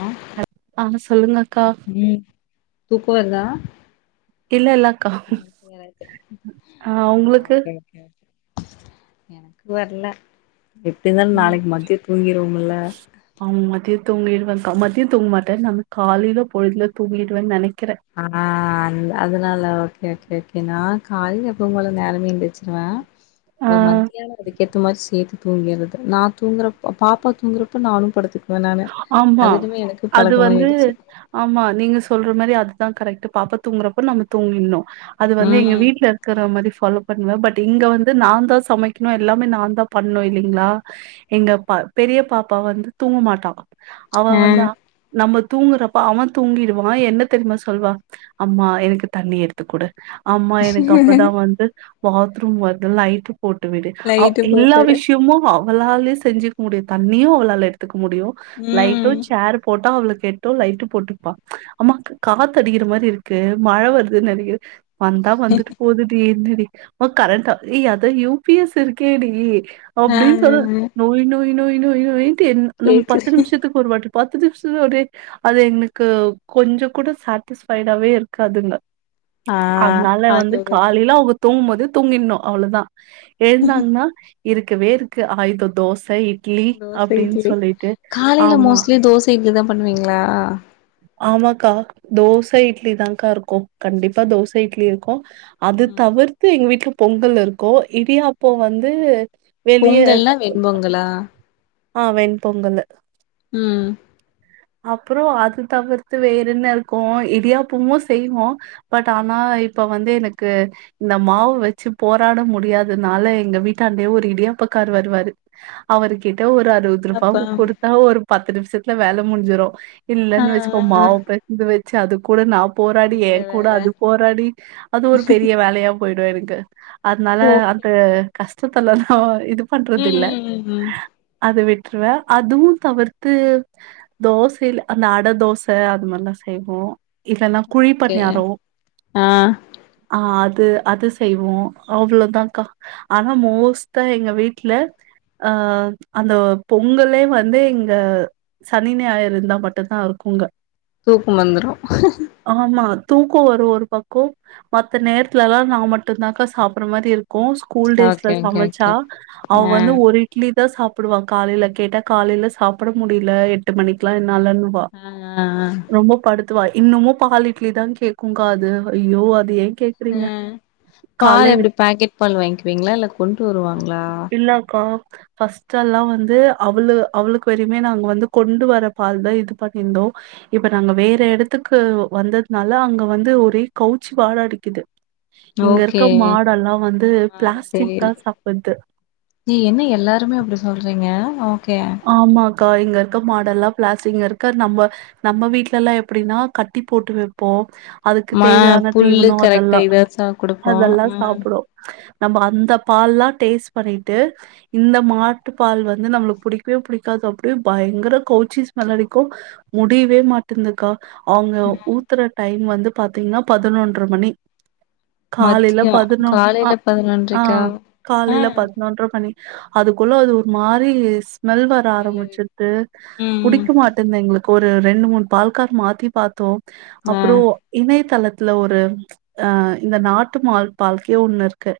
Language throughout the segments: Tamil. ஆ ஆஹ் சொல்லுங்க அக்கா தூக்க வருதா இல்ல இல்லக்கா [unintelligible] ஆ அ உங்களுக்கு ஓகே ஓகே எனக்கு வரல எப்டி இருந்தாலு ம் நாளைக்கு மதிய தூங்கிருவமுல்ல க மதிய தூங்க மாட்டே நா காலையில பொழுதுல தூங்கிடுவேன் நெனைக் ஆஹ் அ அதனால ஓகே கே ஓகே நா காலைல எப்பவும் போல நேரமே எந்திரிச்சிருவே ஆ ஒரு மதியான அதுக்கேத்த மாரி சேத்து தூங்கிர்றது நா தூங்கறப் பாப்பா தூங்குறப்ப நானு படுத்துக்கு ஆமா அது வந்து பழக்கமாயிடுச்சு ஆமா நீங்க சொல்ற மாரி அதுதா கரெக்ட் டு பாப்பா தூங்குறப்போ நம்ம தூங்கிட்ணு அது வந்து எங்க ம் வீட்ல இருக்குறா மாரி ஃபீ ஃபாலோ பண்ணுவ பட் இங்க வந்து நாந்தா சமைக்கணு எல்லாமே நாந்தா பண்ணு இல்லிங்ளா எங்க ப பெரிய பாப்பா வந்து தூங்க மாட்டா அவ ஆ வந்தா நம்ம தூங்குறப்ப அவ தூங்கிருவா என்ன தெரியுமா சொல்வா அம்மா எனக்கு தண்ணி எடுத்து குடு அம்மா எனக்கு அப்பதா வந்து பாத்ரூம் வருது லைட்டு போட்டு விடு அவ் லைட்டு எல்லா போட்டுடு விஷயமு ஔ வளாலே செஞ்சிக்க முடியு தண்ணியு அவளால எடுத்துக்க முடியு லைட்டு ம் சேர் போட்டா அவளுக் கேட்டு லைட்டு போட்டுப்பா அம்மா காத்தடிக்கிற மாரி இருக்கு மழ வருதுன் நெனக்கிற வந்தா வந்துட்டு போதுடி என்னடி மா கரண்ட்டா ஏ அத யு பி எஸ் இருக்கேடி ஆ அப்டின் சொல் நொய் நொ ய் நொய் நொய் நொய்ன் ட்டு என் நம் பத் து கேக்குது நிம்ஷத்துக் ஒரு வாட் [unintelligible] பத்து [unintelligible] அது எங்ளுக்கு கொஞ்சொ கூட சாட்டிஸ்ஃபைடாவே இருக்காதுங்க ஆ அத்னால அது வந்து ஒரு காலையில அவ்ங்க தூங்கும் போது தூங்கிருண்ணும் அவ்ளோதான். இருந்தாங்ன்னா இருக்கவே இருக்கு ஆயுத தோசை இட்லி தோச அப்படின் இட்லி சொல்லிட்டு காலையில ஆமா மோஸ்ட்லி தோச, இட்லி தான் பண்ணுவீங்களா? ஆமாக்கா தோச, இட்லி தான்க்கா இருக்கோ, கண்டிப்பா தோச, இட்லி இருக்கும் அது ம் தவிர்த்து எங்க வீட்டுல பொங்கல் இருக்கும், இடியாப்போ வந்து வெளிய பொங்கல்னா க- வெண்பொங்கலா? ஆ வெண் பொங்கல்லு. ம் அப்புறோ அது தவிர்த்து வேற என்ன இருக்கு இடியாப்பமும் செய்வோ, பட் ஆனா இப்ப வந்து எனக்கு இந்த மாவு வச்சு போராட முடியாததுனால எங்க வீட்டாண்டையே ஒரு இடியாப்பக்காரு வருவாரு, அவருக்கு ஏதோ ஒரு அறுவது ரூபாவ அப்பம் குடுத்தா ஒரு பத்து பத்து நிம்ஷத்துல வேல முடிஞ்சுரும். ஆ இல்லன்னு வச்சுக்கோ ஆ ஆ மாவ பெசஞ்சு வச்சு அது கூட நா ப் போராடி இவ்ளோ ஏன் கூட வேல அது போராடி அது ஒரு பெரிய வேலையா போய்டு எனக்கு க அத்னால ஓகே அந்த கஷ் இது பண்ணல இது ம் ம் ம் ம் விட்டுருவே, அதுவும் தவிர்த்து தோசில அந்த அடதோச அது மாரிலா செய்வோ. இதெல்லாம் குழி ஓகே பனியாரம், ஆ ஆ அது அது அது செய்வோம் அவ்வளவுதான்கா, ஆனா மோஸ்டா எங்க வீட்டுல ஆ அந்த பொங்கல்லே வந்து இங்க சனி, ஞாயிறு இருந்தா மட்டு தா இருக்குங்க‌. தூக்கம் வந்துரும் ஆமா தூக்கோ வரு ஒரு பக்கோ, மத்த நேரத்லெல்லா நா மட்டுதாகா சாப்புடுற மாரி இருக் ஸ்கூல் டேஸ்ல ஓகே ஓகே சமச்சா ஓகே அவ ஆ வந்து ஒரு இட்லி த சாப் புடுவா காலையில கேட்டா காலையில சாப்புட முடியல எட்டு மணிக்லா நல்லென்வா ஆ ஆ ஆ ரொம்ப படுத்து அதுவா இன்னமும் பால் இட்லி தா கேக்குங்காது ஐயோ அது ஏத் ம் பால் எப்படி பாக்கெட் பால் வாங்கிக்குவீங்களா இல்ல கொண்டு வருவாங்களா பஸ் ட் எல்லா வந்து அவளு அவளுக்கு வேறுமே நாங்க வந்து கொண்டு வர பால் தா இது பண்ணியிருந்தோம் இப்ப நாங்க வேற இடத்துக்கு வந்ததுனால அங்க வந்து ஒரே கவுச்சி வாட அடிக்குது ஓகே இங்கருக்க மாடெல்லாம் வந்து மாடு பிளாஸ்டிக் தா செரியில்ல சாப்பிடுது சொல்கறீங்க ஓகே இங்கருக்க மாடெல்லாம் பிளாஸ்டிக் இங்கருக்க நம்ம நம்ம வீட்டுல எல்லாம் எப்படினா கட்டி போட்டு வைப்போம் அதுக்கு மா தேவையான புல்லு தீவனம் கரெக்டா அதெல்லா இதா சா குடுப்போ அதெல்லா ம் சாப்பிடும் நம்ம அந்த பால்லாம் டேஸ்ட் பண்ணிட்டு இந்த மாட்டு பால் வந்து நம்மளுக்கு புடிக்கவே பிடிக்காது அப்படியே பயங்கர கவுச்சி ஸ்மெல் அடிக்கும் முடியவே மாட்டேந்தக்கா அவங்க ம் ஊத்துற டைம் வந்து பாத்தீங்கன்னா பதினொன்ற மணி காலையில மத்தியோ பதினொ அ காலைல ஆ பதினொன்றைக்கா ஆ காலையில பதினொன்ற மணி அதுக்குள்ள அது ஒரு மாரி ஸ் ஸ்மெல் வர வெள்ளரி ஆரம்பிச்சுட்டு ம் ம் புடிக்க மாட்டேங்குது எங்களுக்கு ஒரு ரெண்டு மூணு பால்கார் மாத்தி பார்த்தோம் ஆ அப்றோ இணையதளத் இல ஒரு அஹ இந்த நாட்டு மாள் பால்கே ஒண்ணு இருக்கு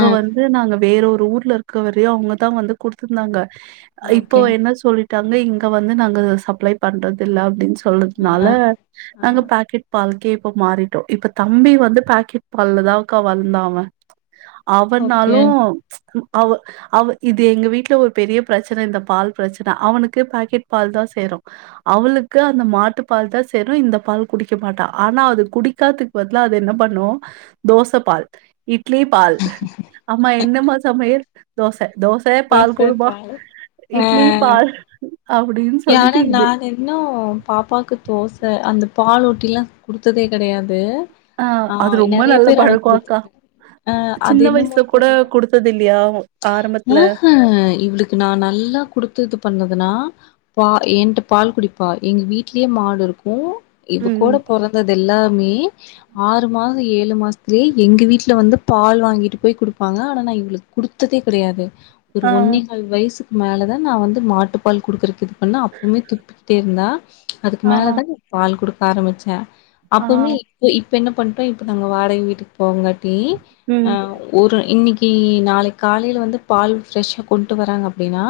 ஆ வந்து நாங்க வேற ஒரு ஊர்ல இருக்க வரையும் அவங்கதான் வந்து குடுத்துருந்தாங்க இப்போ ஓகே என்ன சொல்லிட் [unintelligible] இங்க வந்து நாங்க சப்ளை பண்றது இல்ல அப்டின் சொல் ஆ சொல்றதுனால ஆ நாங்க பாக்கெட் பால் கேப்ப மாறிட்டோம் இப்ப தம்பி வந்து பாக்கெட் பால்லதாக்கா வளந்தா அவன் ஓகே அவனாலும் அவ அவ இது எங்க வீட்டுல ஒரு பெரிய பிரச்சன இந்த பால் பிரச்சன அவனுக்கு பாக்கெட் பால் தான் சேரும் அவளுக்கு அந்த மாட்டு பால் தான் சேரும் இந்த பால் குடிக்க மாட்டா ஆனா அது குடிக்கதுக்கு பதிலா அதை என்ன பண்ணும் தோசை பால் இட்லி பால் அம்மா என்னமா சமையல் தோச தோச தோச பால்க் பாலு ஆ இட்லி பால் ஆமா [inaudible] நான் இன்னும் பாப்பாக்கு தோச அந்த பால்லொட்டிலா குடுத்ததே கெடையாது ஆஹ் ஆ அது ரொம்ப நெறைய நல்ல பேர் ஆனா பழக்கொ அக்கா குடுத்துருக்காங்க ஆ சின்ன வயசுல கூட குடுத்தது இல்லையா ஆரம்பத்துல ஆஹ்ஹ இவளுக்கு நா நல்லா குடுத்தது ப இருந்ததுனா பா என்ட பால் குடிப்பா எங்க வீட்லியே மாடு இருக்கு இவ கூட ம் பொறந்தது எல்லா மே ஆறு மாச ஏழு மாசத்திலே எங்க வீட்ல வந்து பால் வாங்கிட்டு போய் குடுப்பாங்க ஆனா நா இவ்ளுக் குடுத்ததே கெடையாது ஒரு ஆ ஒன்னேகால் வயசு மேலே தான் நா வந்து மாட்டுப்பால் குடுக்குறக்கு அப்பவுமே துப்பிகிட்டே இருந்தா அதுக்கு ஆ மேல தா பால் குடு க ஆரமிச்ச ஆ அப்பவுமே இப்பொ இ இப்ப என்ன பண்டோ இப்ப நாங்க வாடகை வீட்டுக் போங்காட்டி ம் டி ஒரு இன்னிக்கு [unintelligible] காலைல வந்து பால் ஃப்ரெஷ்ஷா கொண்ட்டு வராங்க அப்டின்னா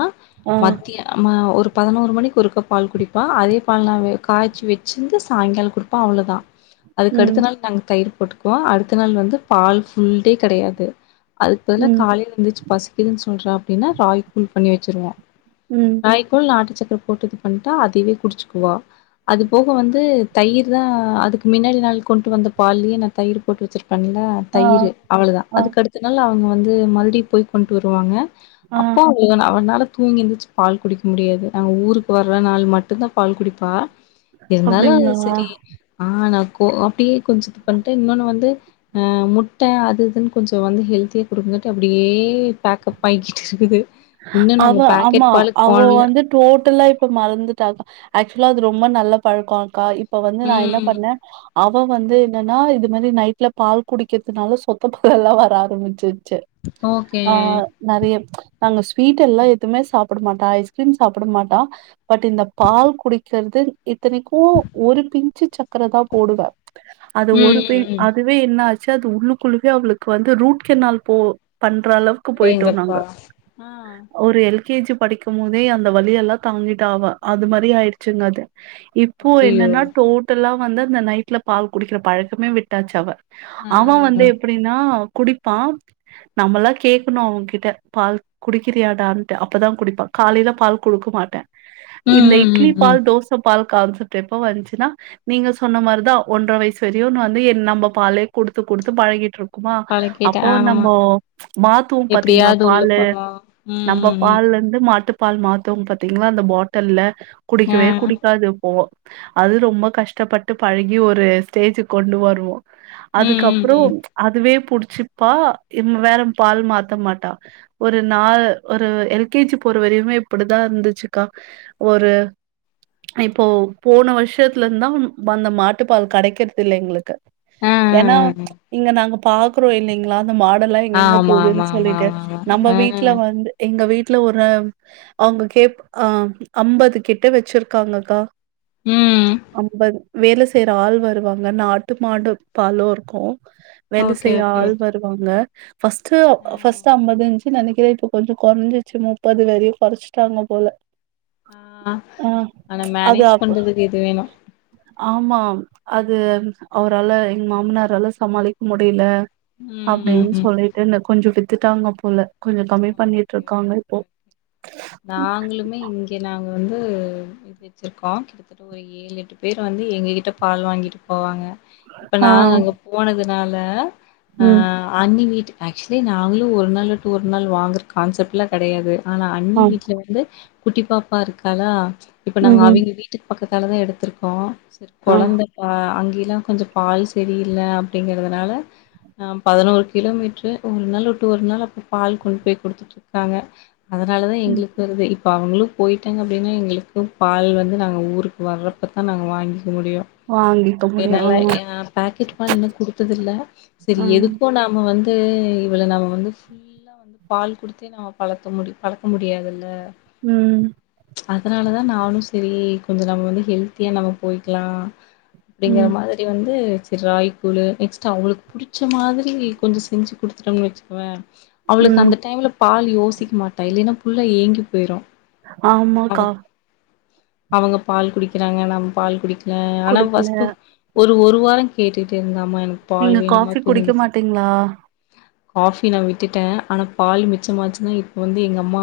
ஆ மத்திய ம ஒரு பதனோரு மணிக்கு ஒருக்க பால் குடிப்பா அதே பால் நா காய்ச்சு வெச்சின்டு சாயங்காலொ குடுப்ப அவ்ளோ தா ம் அதுக்கடுத்த நாள் நாங்க தயிர் போட்டுக்குவோ அடுத்த நாள் வந்து பால் ஃபுல்டே கெடையாது அதுக் ம் பதுல இருந்துச்சு பசிக்கிதுன் சொல்றா அப்டின்னா ராகி கூல் பண்ணி வெச்சிருவ ம் ராயீகூல் நாட்டுச்சக் போட்டுதுபண்டா அதவே குடிச்சுக்குவ அது போக வந்து தயிர் தா அதுக்கு மின்னாடி நாள் கொண்டு வந்த பால்லயே நா தயிர் போட்டு வெச்சுரு பண்ணல ஆ தயிர் அவ்ளதா ஆ அதுக்கடுத்தனாள் அவ [unintelligible] ந்து மருபுடியு போய் பண்ட்டு வருவாங்க ஆ அப்போ [unintelligible] அவனால தூங்கி எந்துச்சு பால் குடிக்க முடியாது நாங்க ஊருக்கு வர்ற நாள் மட்டுந்தா பால் குடிப்பா இருந்தாலு அது அப்டிங்களா செரி ஆனா கோ அப்டியே கொஞ்சொ இது பண்ணிட்டு இன்னொன்னு வந்து ஆஹ் முட்ட அது இதுன்னு கொஞ்சொ வந்து ஹெல்த்தியா கொடுகுங்காட்டி அப்டியே பேக்கப் ஆயிக்கிட்டு இருக்குது இன்னு அவ நாங்க ஆமா பாக்கெட் பாலுக்கு அவ போனல வந்து டோட்டலா இப்ப மறந்துடாக்கா ஆக்சுவலா அது ரொம்ப நல்ல பழகோ அக்கா இப்ப வந்து நா என்ன ம் பண்ணே அவ வந்து என்னன்னா இது மாரி நைட்ல பால் குடிக்கிறதுனால சொத்த பால எல்லா வர ஆரம்பிச்சு செரி ஓகே ஆ நறைய அங்க ஸ்வீட் எல்லா எதுவுமே சாப்ட மாட்டா ஐஸ்கிரீம் சாப்ட மாட்டா பட் இந்த பால் குடிக் கிறது இத்தனைகூ ஒரு பிஞ்சு சக்கர தா போடுவே அது ம் ஒரு ம் பின் ம் அதுவே என்னச் ச அது உள்ளுக்குள்ளவே அவளுக்கு வந்து ரூட் கெனால் போ பண் க்ற அளவுக்கு போயிட்டோ அடேங்கப்பா நாங்க ஆ ஒரு எல் கே ஜி படிக்கும் போதே அந்த வழி எல்லா தாங்கிட்டாவ அது மாரி ஆயிடுச்சுங்கது இப்போ ஐயயோ என்னன்னா டோட்டலா வந்து அந்த நைட்ல பால் குடிக்கிற பழக்கமே விட்டாச்சு அவ ஆ அவ வந்து எப்டின்னா குடிப்பா நம்மலா கேக்கணு அவங்கிட்ட பால் குடிக்கிறியாடான்ட்டு அப்பதா குடிப்பா காலைல பால் குடுக்க மாட்ட ம் இந்த ம் இட்லி ம் ம் பால் தோச பால் கான்செப்ட் எப்ப வந்ச்சுன்னா நீங்க சொன்ன மாரிதா ஒன்றர வய்சு வரையோ நா வந்து என் நம்ப பாலே குடுத்து குடுத்து பழகிட்டு இருக் குமா பழக்கிட்ட அப்போ ஆமா நம்போ மாத்துவோ பாத்தீங்ளா எப்டியாவது உள்ள பாலு போனு நம்ப ம் பால்லருந்து மாட்டு பால் மாத்தும் பாத்தீங்களா அந்த பாட்டல்ல ம் ம் ஆ குடிக்கவே குடிக்காது போ அது ரொம்ப கஷ்டப்பட்டு பழகி ஒரு ஸ்டேஜ்கு கொண்டு வருவோ ம் ம் அதுகப்றோ ம் அதுவே புடிச்சிப்பா ம் வேற பால் மாத்த மாட்டா ஒரு நாள் ஒரு எல் கே ஜி போற வரயுமே இப்டிதா இருந்துச்சு கா ஒரு இப்போ போன வருஷத்துலருந்தா வந்த மாட்டு பால் கடைக்கிறத்து இல்ல எங்ளுக்கு ஆ ஆ என்னா ஆ. இங்க நாங்க பாக்றோ இல்லைங்களா அந்த மாடெல்லா எங்கெங்க ஆமா ஆமா போகுதுன் ஆமா சொல்லிட்டு ஆமா ஆமா நம்ப ஆ வீட்டு்ல வந்து ஏ ங்க வீட்டுல ஒரு அவங்க கேப் ஆ அம்பது கிட்ட வச்சிருக்காங்கக்கா ம் அம்பது வேலை செய்ற ஆள் வருவாங்க நாட்டு மாடுப்பாலு இருக்கு வேலை ஓகே செய்ய ஓகே ஆள் ஓகே வருவாங்க ஃபஸ்ட் ஆ ஃபஸ்ட் அம்பது சு அன்னைக்கு ரேட் கொஞ்ச குறைஞ்சிருச்சு முப்பது வரையு குறைச்சிட்டாங்க போல ஆஹ் ஆ ஆனா அது மேனேஜ் அப்ப பண்றதுக்கு இது வேணு ஆமா அது அவரால எங்க மாமனாரால சமாளிக்க முடியல ம் ம் அப்படின்னு ம் சொல்லிட்டு இன்னும் கொஞ்ச வித்துட்டாங்க போல கொஞ்சம் கம்மி பண்ணிட்டு இருக்காங்க இப்போ. நாங்களுமே இங்க நா வந்து இது வச்சருக்கோ கிட்டத்தட்ட ஒரு ஏழு எட்டு பேர் வந்து எங்க கிட்ட பால் வாங்கிட்டு போவாங்க இப்ப ஆ, நாங்க அங்க போனது னால ம், அஹ் அண்ணி வீட்டு ஆக்சுவலி நாங்களு ஒரு நாள்ல டூர் அதனால வாங்குற கான்செப்ட்லா கிடையாது ஆனா அண்ணி ஆ, வீட்டுல வந்து குட்டி பாப்பா இருக்காளா இப்ப நாங்க ம்ஹ்ம். அவிங்க வீட்டுக் பக் கத்தாலதா எடுத்துருக்கோ செரி ஆ, கொழந்த ஆ அங்கயு கொஞ்ச பால் செரியில்ல அப்படிங்கறதுனால அ பதனோரு கிலோமீட்டரு ஒரு நாள் வுட்டு ஒரு நாள் அப்ப பால் கொண்டு போய் குடுத்துட்ருக்காங்க அதனாலதா ம். எங்களுக்கு வருதே இ ப்ப அவங்களு போயிட்டாங்க அப்படினா எங்களுக்கு பால் வந்து நாங்க ஊருக்கு வர்றப்பதா நாங்க வாங்கி க்க முடியு வாங்கிக்க முடியும். என்னால ஆ. எ பாக்கெட் பால் இன்னு குடுத்ததில்ல சேரி ம் எதுக்கு நாம வந் து இவள நாம வந்து ஃபுல்லா வந்து பால் குடுத்தே நாம பழத்த முடி பழக்க முடியாதில்ல ம் அதனாலதா நானு சேரி கொஞ்சோ நாம வந்து ஹெல்த்தியா நாம போய்க்கலா அப்டிங்கற ம் மாதிரி வந்து சேரி ராகிகூழு நெக்ஸ்ட் அவுங்களுக்கு புடிச்ச மாதிரி கொஞ்ச செஞ்சு குடுத்துட்டம்னு வச்சுக்குவே அவளுக்கு ம் அந்த டைம்ல பால் யோசிக்க மாட்டா இல்லேனா புள்ள ஏங்கி போயிரு ஆமாக்கா அவங்க பால் குடிக்கிறாங்க நம்ம பால் குடிக் ல ஆனா குடிக்கல ஃபர்ஸ்ட் ஒரு ஒரு வாரோ கேட்டுகிட்டே இருந்தா நீங்க காஃபி குடிக்க மாட்டிங்ளா காஃபி நா விட் டுட்ட ஆனா பால் மிச்சமாச்சுன்னா இப்ப வந்து எங்கம்மா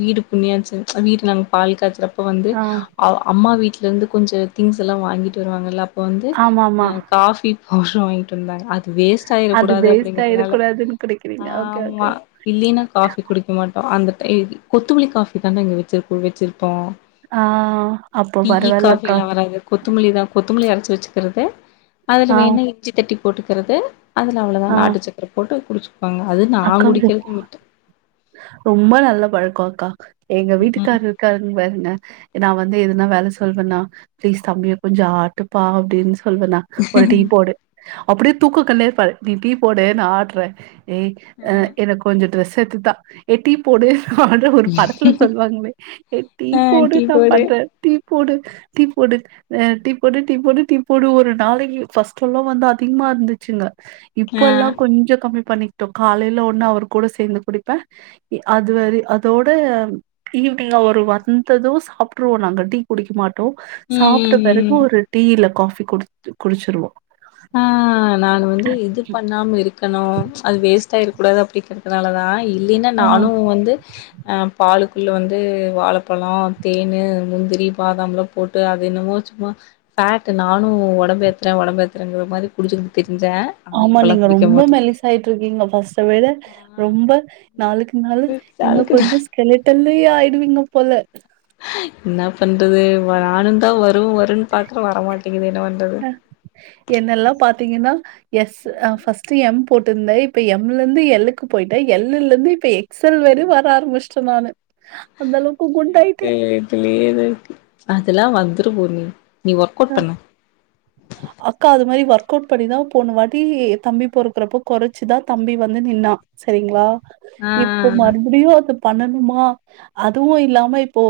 வீடு புணியாச்ச வீடு நாங்க பால் காய்ச்சறப் ப வந்து ஆ அ அம்மா வீட்ல இருந்து கொஞ்ச திங்ஸ் எல்லா வாங்கிட்டு வருவாங்கல்ல அப்ப வந்து ஆமாமா காஃபி பவ்டரு வாங்கிட்டு வந்தாங்க அது வேஸ்ட் அது ஆயிரக்கூடாது அப்டிங்கிறதுனால வேஸ்ட்டாயிடக்கூடாதுன்‌ குடிக்கிறிங் ஆமா இல்லினா காஃபி குடிக்க மாட்டோ அந்த கொத்தமுலி காஃபி தான இங்க வெச்சு வெச்சிருப்போ ஆ அப்போ டீ யு பரவால்லக்கா காஃபியெல்லா வராது கொத்தமுலிதா கொத்தமுலி அர ச்சு வெச்சிக்கிறது அதுல ஆ வேண்ணா இஞ்சி தட்டி போட்டுக்கறது அதனால ஆ தான் நாட்டுச்சக்கரை போட்டு குடிச்சு அக்கா ரொம்ப நல்ல பழக்கம்க்கா எங்க வீட்டுக்காரு இருக்காருங்க பாருங்க நான் வந்து எதனா வேலை சொல்வேன்னா பிளீஸ் தம்பியை கொஞ்சம் ஆட்டுப்பா அப்படின்னு சொல்லுங்க அண்ணாஒரு டீ போடு அப்படியே தூக்க கண்ணுலேயே இருப்பார் நீ டீ போடு நான் ஆட்றே ஏ ம் எனக்கு கொஞ்சம் டிரஸ் [unintelligible] டி போடு அது ஒரு படத்துல சொல்லுவாங்களே என் டீ ஆ போடு டீ நான் பண்றேன் டீ போடு டீ போடு் டீ போடு டீ போடு டீ போடு டீ போடு டீ போடு ஒரு நாளைக்கு ஃபர்ஸ்டெல்லாம் வந்து அதிகமா இருந்துச்சுங்க ஆ இப்பெல்லாம் கொஞ்சம் கம்மி பன்னி காலையில ஒண்ணு அவர் கூட சேர்ந்து குடிப்பேன் அதுவ அதோட ஈவினிங் அவர் வந்ததும் சாப்பிட்டுருவோம் நாங்க டீ குடிக்க மாட்டோம் ம் சாப்பிட்ட ம் பிறகு ம் ஒரு டீ இல்ல காபி குடிச்சு குடிச்சுருவோம் ஆஹ ந நானு வந்து இது பண்ணாம இருக்கணு அது வேஸ்ட் ஆயிரக்கூடாது அப்படி அதனாலதா இ இல்லினா ஆ நானும் வந்து அஹ பாலுக்குள்ளே வந்து வாழப்பழம் தேனு முந்திரி பாதாம்லா போட்டு அது என்னமோ சும்மா ஃபேட்டு நானும் ஒடம்பு ஏத்றே உடம்பு ஏத் றங்கர மாரி குடிச்சுட்டு தி ஆமா நீங்க ரொம்ப மெல்லிசாயிட்டு இருக்கீங்க ஃபஸ்ட விட ஆ ரொம்ப நாளுக்கு நாளு இன்னு அதுக்கு தா கொஞ்சோ ஸ்கெலிட்டன் லி ஆயிடுவீங்க போல ஆய் இன்ன பண்றது வ நானுதா வ அ என்னெல்லா பாத்தீங்கன்னா எஸ் அ ம் ஃபஸ்ட்டு எம் போட்டுருந்தை இப்ப எம்ல இருந்து எல்லுக்கு போயிட்டே எல்லுல இருந்து இப்ப எக்ஸ்எல் வேறு வர ஆரம்பிச்சிட்டே நானு அந்த அளவுக்கு எ குண்டாயிட்டேன். எ எத்திலே எனன இருக்கு அதெல்லா வந்துரு பூர்ணி நீ ஒர்க் அவுட் ஹ பண்ணு அக்கா அது மாரி வர் கோட்படிதா போன வாட்டி தம்பி பொறக்குறப்போ கொறச்சிதா தம்பி வந்து நின்னா சரிங்களா ஆ இப்போ ஆ ஆ மறுபடியு அது பண்ணணுமா அதுவு இல்லாம இப்போ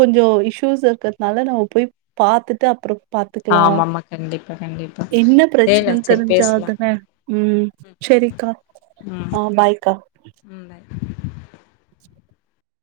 கொஞ்சோ இஷ்யூஸ் இருக்கிறதுனால நம்ம போய் பாத்து த அப்புறோ பாத்துகலா ஆமாமா கண்டிப்பா கண்டிப்பா என்ன சேரிடா பிரச்சனன் சேரி பேசலா தெரிஞ்தான உம் செரிக்கா ம் ஆஹ பாய்கா ம் பாய்